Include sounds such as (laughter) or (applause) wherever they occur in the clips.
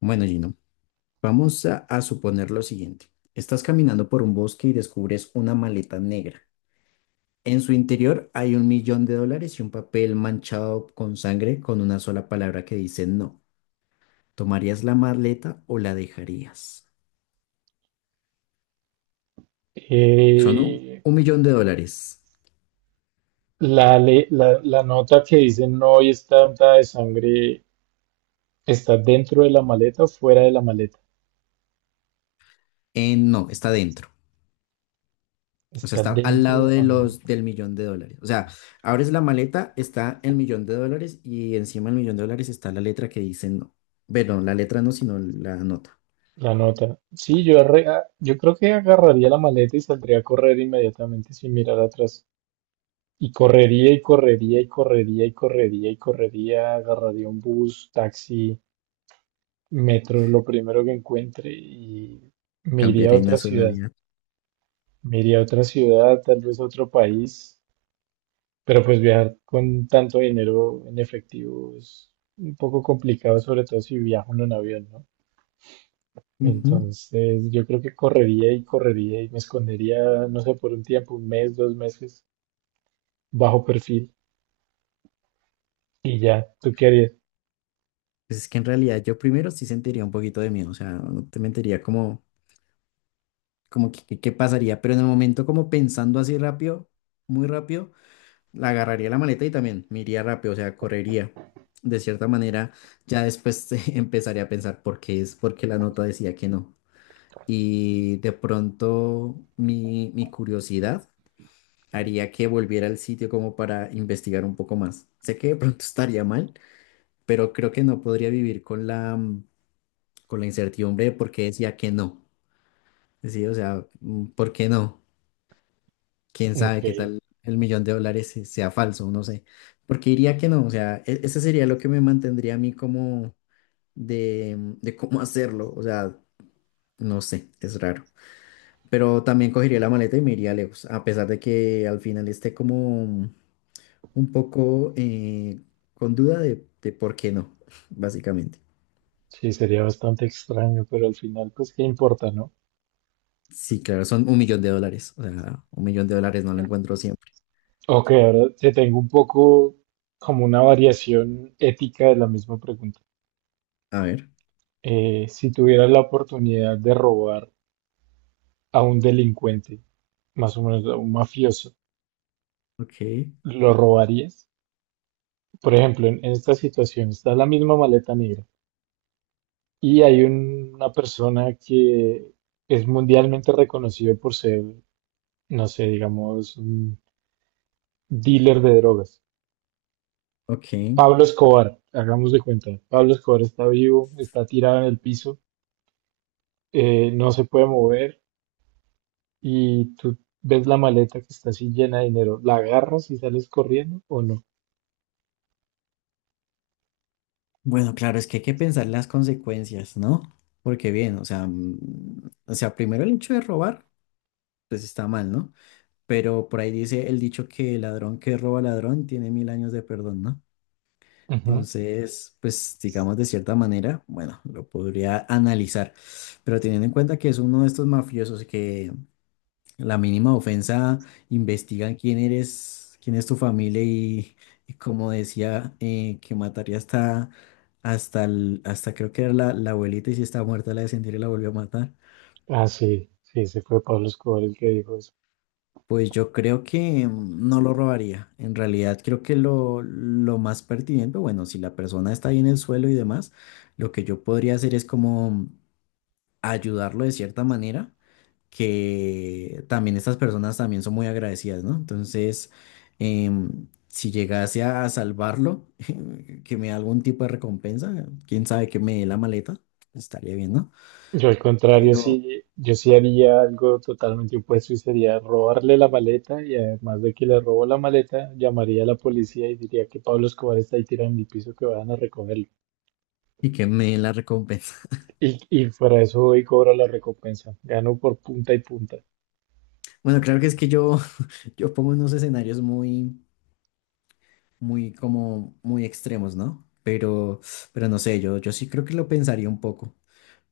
Bueno, Gino, vamos a suponer lo siguiente. Estás caminando por un bosque y descubres una maleta negra. En su interior hay un millón de dólares y un papel manchado con sangre con una sola palabra que dice no. ¿Tomarías la maleta o la dejarías? Son un, Eh, un millón de dólares. la nota que dice no y está untada de sangre está dentro de la maleta o fuera de la maleta. No, está dentro. O sea, Está está al dentro lado de de la los maleta. del millón de dólares. O sea, abres la maleta, está el millón de dólares y encima del millón de dólares está la letra que dice no. Bueno, la letra no, sino la nota. La nota. Sí, yo creo que agarraría la maleta y saldría a correr inmediatamente sin mirar atrás. Y correría y correría y correría y correría y correría. Agarraría un bus, taxi, metro, lo primero que encuentre y me iría a Cambiaré en otra ciudad. nacionalidad. Me iría a otra ciudad, tal vez a otro país. Pero pues viajar con tanto dinero en efectivo es un poco complicado, sobre todo si viajo uno en un avión, ¿no? Ujú. Entonces yo creo que correría y correría y me escondería, no sé, por un tiempo, un mes, dos meses, bajo perfil y ya, ¿tú qué harías? Pues es que en realidad yo primero sí sentiría un poquito de miedo, o sea, no te mentiría como, como qué pasaría, pero en el momento como pensando así rápido, muy rápido, la agarraría la maleta y también me iría rápido, o sea, correría. De cierta manera, ya después (laughs) empezaría a pensar por qué es, porque la nota decía que no. Y de pronto mi curiosidad haría que volviera al sitio como para investigar un poco más. Sé que de pronto estaría mal, pero creo que no podría vivir con la, con la incertidumbre de por qué decía que no. Sí, o sea, ¿por qué no? ¿Quién Ok, sabe qué tal el millón de dólares sea falso? No sé. Porque diría que no, o sea, ese sería lo que me mantendría a mí como de cómo hacerlo, o sea, no sé, es raro. Pero también cogería la maleta y me iría lejos, a pesar de que al final esté como un poco con duda de por qué no, (laughs) básicamente. sí, sería bastante extraño, pero al final pues qué importa, ¿no? Sí, claro, son un millón de dólares. O sea, un millón de dólares no lo encuentro siempre. Ok, ahora te tengo un poco como una variación ética de la misma pregunta. A ver, Si tuvieras la oportunidad de robar a un delincuente, más o menos a un mafioso, ok, ¿lo robarías? Por ejemplo, en esta situación está la misma maleta negra y hay una persona que es mundialmente reconocido por ser, no sé, digamos, un dealer de drogas. ok. Pablo Escobar, hagamos de cuenta, Pablo Escobar está vivo, está tirado en el piso, no se puede mover y tú ves la maleta que está así llena de dinero, ¿la agarras y sales corriendo o no? Bueno, claro, es que hay que pensar las consecuencias, ¿no? Porque bien, o sea, o sea, primero el hecho de robar, pues está mal, ¿no? Pero por ahí dice el dicho que el ladrón que roba ladrón tiene mil años de perdón, ¿no? Entonces, pues digamos de cierta manera, bueno, lo podría analizar, pero teniendo en cuenta que es uno de estos mafiosos que la mínima ofensa investigan quién eres, quién es tu familia y como decía, que mataría hasta, hasta, hasta creo que era la abuelita y si estaba muerta la descendiera y la volvió a matar. Ah, sí, sí, se fue Pablo Escobar el que dijo eso. Pues yo creo que no lo robaría. En realidad creo que lo más pertinente, bueno, si la persona está ahí en el suelo y demás, lo que yo podría hacer es como ayudarlo de cierta manera que también estas personas también son muy agradecidas, ¿no? Entonces, si llegase a salvarlo, (laughs) que me dé algún tipo de recompensa, quién sabe que me dé la maleta, estaría bien, ¿no? Yo al contrario, Pero, sí, yo sí haría algo totalmente opuesto y sería robarle la maleta y además de que le robo la maleta, llamaría a la policía y diría que Pablo Escobar está ahí tirado en el piso que vayan a recogerlo. y que me dé la recompensa. (laughs) Y fuera de eso voy y cobro la recompensa. Gano por punta y punta. Bueno, claro que es que yo, (laughs) yo pongo unos escenarios muy... muy como muy extremos, ¿no? Pero no sé, yo sí creo que lo pensaría un poco.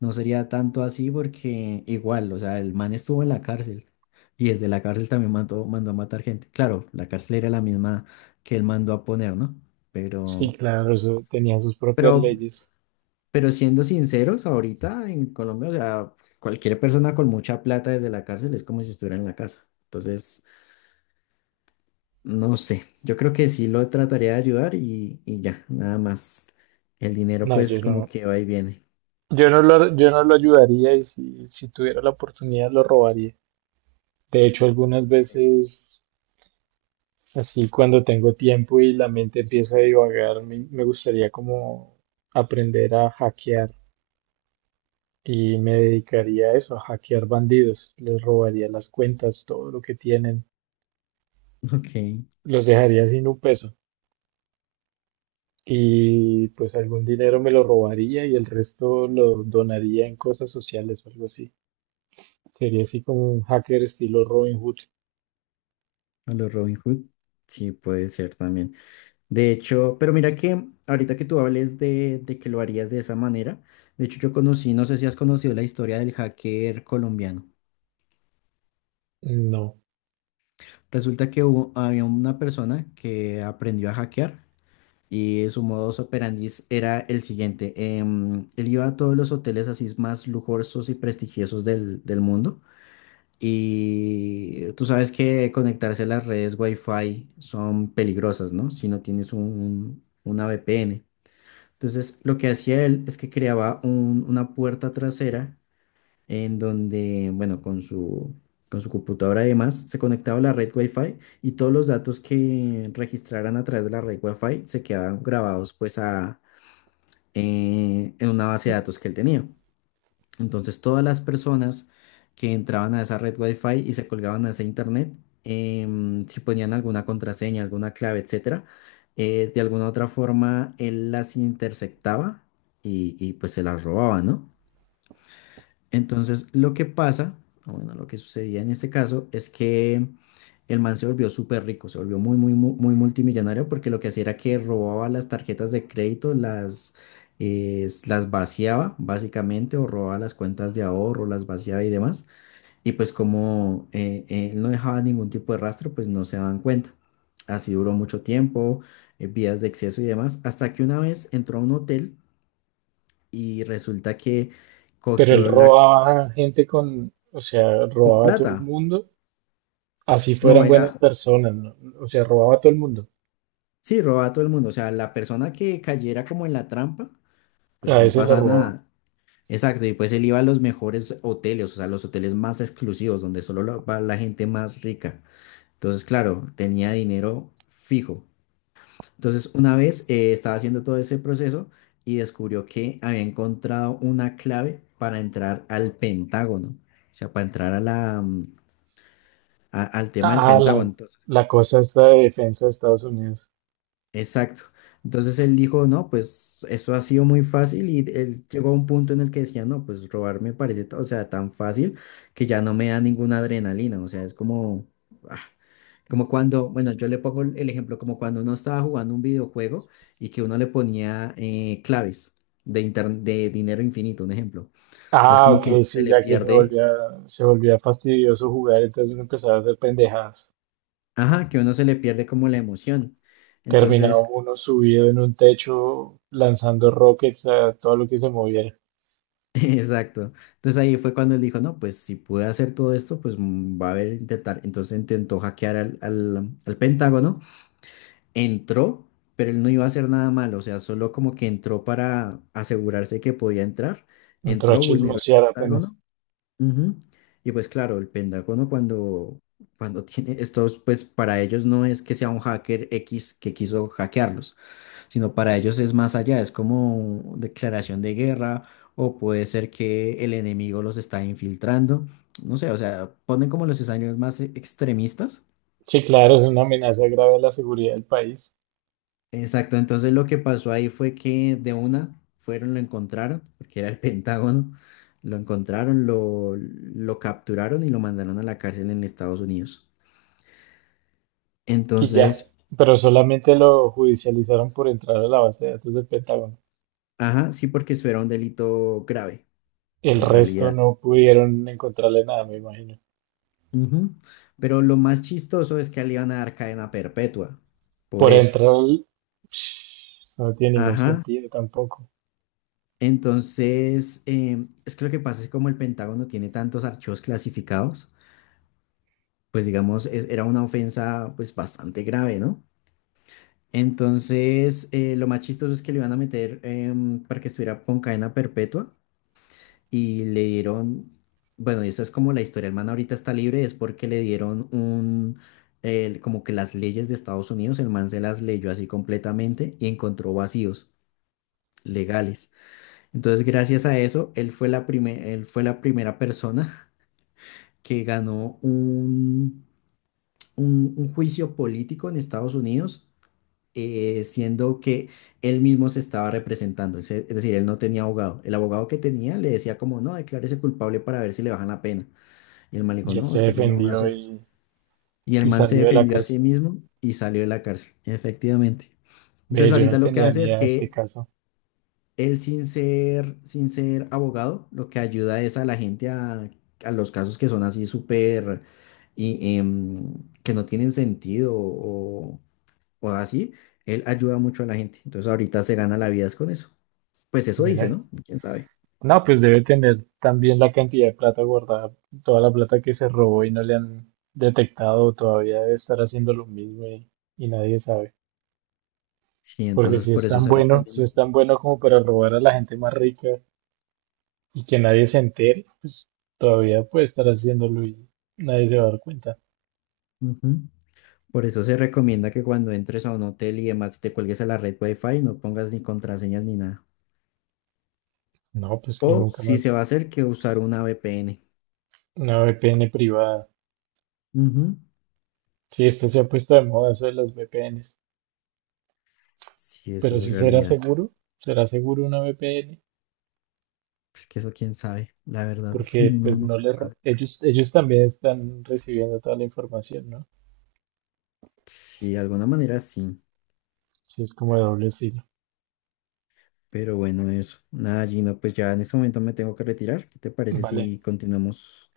No sería tanto así porque igual, o sea, el man estuvo en la cárcel y desde la cárcel también mandó a matar gente. Claro, la cárcel era la misma que él mandó a poner, ¿no? Sí, Pero, claro, eso tenía sus propias pero, leyes. pero siendo sinceros, ahorita en Colombia, o sea, cualquier persona con mucha plata desde la cárcel es como si estuviera en la casa. Entonces, no sé, yo creo que sí lo trataría de ayudar y ya, nada más. El dinero No, pues yo como no, que va y viene. (laughs) yo no lo, yo no lo ayudaría y si tuviera la oportunidad lo robaría. De hecho, algunas Eh, veces, así cuando tengo tiempo y la mente empieza a divagar, me gustaría como aprender a hackear y me dedicaría a eso, a hackear bandidos. Les robaría las cuentas, todo lo que tienen, ok, los dejaría sin un peso y pues algún dinero me lo robaría y el resto lo donaría en cosas sociales o algo así. Sería así como un hacker estilo Robin Hood. a los Robin Hood. Sí, puede ser también. De hecho, pero mira que ahorita que tú hables de que lo harías de esa manera, de hecho yo conocí, no sé si has conocido la historia del hacker colombiano. No, Resulta que hubo, había una persona que aprendió a hackear. Y su modus operandi era el siguiente. Él iba a todos los hoteles así más lujosos y prestigiosos del mundo. Y tú sabes que conectarse a las redes Wi-Fi son peligrosas, ¿no? Si no tienes una VPN. Entonces, lo que hacía él es que creaba una puerta trasera en donde, bueno, con con su computadora y demás, se conectaba a la red Wi-Fi y todos los datos que registraran a través de la red Wi-Fi se quedaban grabados pues en una base de datos que él tenía. Entonces todas las personas que entraban a esa red Wi-Fi y se colgaban a ese internet, si ponían alguna contraseña, alguna clave, etcétera, de alguna u otra forma él las interceptaba y pues se las robaba, ¿no? Entonces, lo que pasa, o bueno, lo que sucedía en este caso es que el man se volvió súper rico, se volvió muy multimillonario porque lo que hacía era que robaba las tarjetas de crédito, las vaciaba básicamente, o robaba las cuentas de ahorro, las vaciaba y demás. Y pues como él no dejaba ningún tipo de rastro, pues no se daban cuenta. Así duró mucho tiempo, vías de exceso y demás, hasta que una vez entró a un hotel y resulta que pero él cogió la robaba gente con, o sea, con robaba a todo el plata. mundo, así No, fueran buenas era, personas, ¿no? O sea, robaba a todo el mundo. sí, robaba a todo el mundo. O sea, la persona que cayera como en la trampa, pues A no ese lo pasa robaba. nada. Exacto, y pues él iba a los mejores hoteles, o sea, los hoteles más exclusivos, donde solo va la gente más rica. Entonces, claro, tenía dinero fijo. Entonces, una vez estaba haciendo todo ese proceso y descubrió que había encontrado una clave para entrar al Pentágono, o sea, para entrar a al tema del Ah, la, Pentágono. la cosa esta de defensa de Estados Unidos. Exacto. Entonces él dijo, no, pues eso ha sido muy fácil y él llegó a un punto en el que decía, no, pues robar me parece, o sea, tan fácil que ya no me da ninguna adrenalina, o sea, es como, ah, como cuando, bueno, yo le pongo el ejemplo, como cuando uno estaba jugando un videojuego y que uno le ponía claves de, de dinero infinito, un ejemplo. Entonces Ah, como que ok, se sí, le ya que se pierde, volvía, se volvía fastidioso jugar, entonces uno empezaba a hacer pendejadas. ajá, que uno se le pierde como la emoción. Terminaba Entonces uno subido en un techo lanzando rockets a todo lo que se moviera. (laughs) exacto. Entonces ahí fue cuando él dijo, no, pues si puede hacer todo esto, pues va a haber intentar. Entonces intentó hackear al Pentágono, entró, pero él no iba a hacer nada malo, o sea, solo como que entró para asegurarse que podía entrar, Entró a entró, vulneró el chismosear apenas. Pentágono. Ujú. Y pues claro, el Pentágono cuando, cuando (laughs) tiene estos, pues para ellos no es que sea un hacker X que quiso hackearlos sino para ellos es más allá, es como declaración de guerra o puede ser que el enemigo los está infiltrando, no sé, o sea, ponen como los escenarios más extremistas. Sí, claro, es una amenaza grave a la seguridad del país. Exacto, entonces lo que pasó ahí fue que de una fueron, lo encontraron, porque era el (laughs) Pentágono, lo encontraron, lo capturaron y lo mandaron a la cárcel en Estados Unidos. Y ya. Entonces, Pero solamente lo judicializaron por entrar a la base de datos del Pentágono. ajá, sí, porque eso era un delito grave, El en resto realidad. no pudieron encontrarle nada, me imagino. Ujú. Pero lo más chistoso es que a él le iban a dar cadena perpetua, por Por eso. entrar, eso no tiene ningún Ajá. sentido tampoco. Entonces, es que lo que pasa es que como el Pentágono tiene tantos archivos clasificados, pues digamos, era una ofensa pues bastante grave, ¿no? Entonces, lo más chistoso es que le iban a meter para que estuviera con cadena perpetua, y le dieron, bueno, y esa es como la historia, el man ahorita está libre, es porque le dieron un, como que las leyes de Estados Unidos, el man se las leyó así completamente y encontró vacíos legales. Entonces, gracias a eso, él fue la él fue la primera persona (laughs) que ganó un, un juicio político en Estados Unidos, siendo que él mismo se estaba representando, es decir, él no tenía abogado. El abogado que tenía le decía como, no, declárese culpable para ver si le bajan la pena. Y el man le dijo, Y él no, se es que yo no voy a defendió hacer eso. y, Y el y man se salió de la defendió a sí cárcel. mismo y salió de la cárcel, efectivamente. Ve, Entonces yo no ahorita lo que tenía hace ni es idea de este que caso. él sin ser, sin ser abogado, lo que ayuda es a la gente a los casos que son así súper y que no tienen sentido o así. Él ayuda mucho a la gente. Entonces ahorita se gana la vida es con eso. Pues eso Ven dice, ahí. ¿no? ¿Quién sabe? No, pues debe tener también la cantidad de plata guardada, toda la plata que se robó y no le han detectado, todavía debe estar haciendo lo mismo y nadie sabe. Sí, Porque entonces si es por eso tan se bueno, si recomienda. es tan bueno como para robar a la gente más rica, y que nadie se entere, pues todavía puede estar haciéndolo y nadie se va a dar cuenta. Ujú. Por eso se recomienda que cuando entres a un hotel y demás te cuelgues a la red Wi-Fi, no pongas ni contraseñas ni nada. No, pues que O nunca si se más va a hacer, que usar una VPN. una VPN privada. Ujú. Sí, esto se ha puesto de moda eso de las VPNs, Sí, eso pero si es será realidad. seguro, será seguro una VPN, Es que eso quién sabe, la verdad, (laughs) porque no pues no nunca le sabe. ro- ellos ellos también están recibiendo toda la información, ¿no? Sí, de alguna manera sí. Sí, es como de doble filo. Pero bueno, eso. Nada, Gino, pues ya en este momento me tengo que retirar. ¿Qué te parece Vale, si continuamos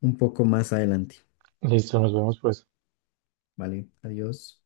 un poco más adelante? listo, nos vemos pues. Vale, adiós.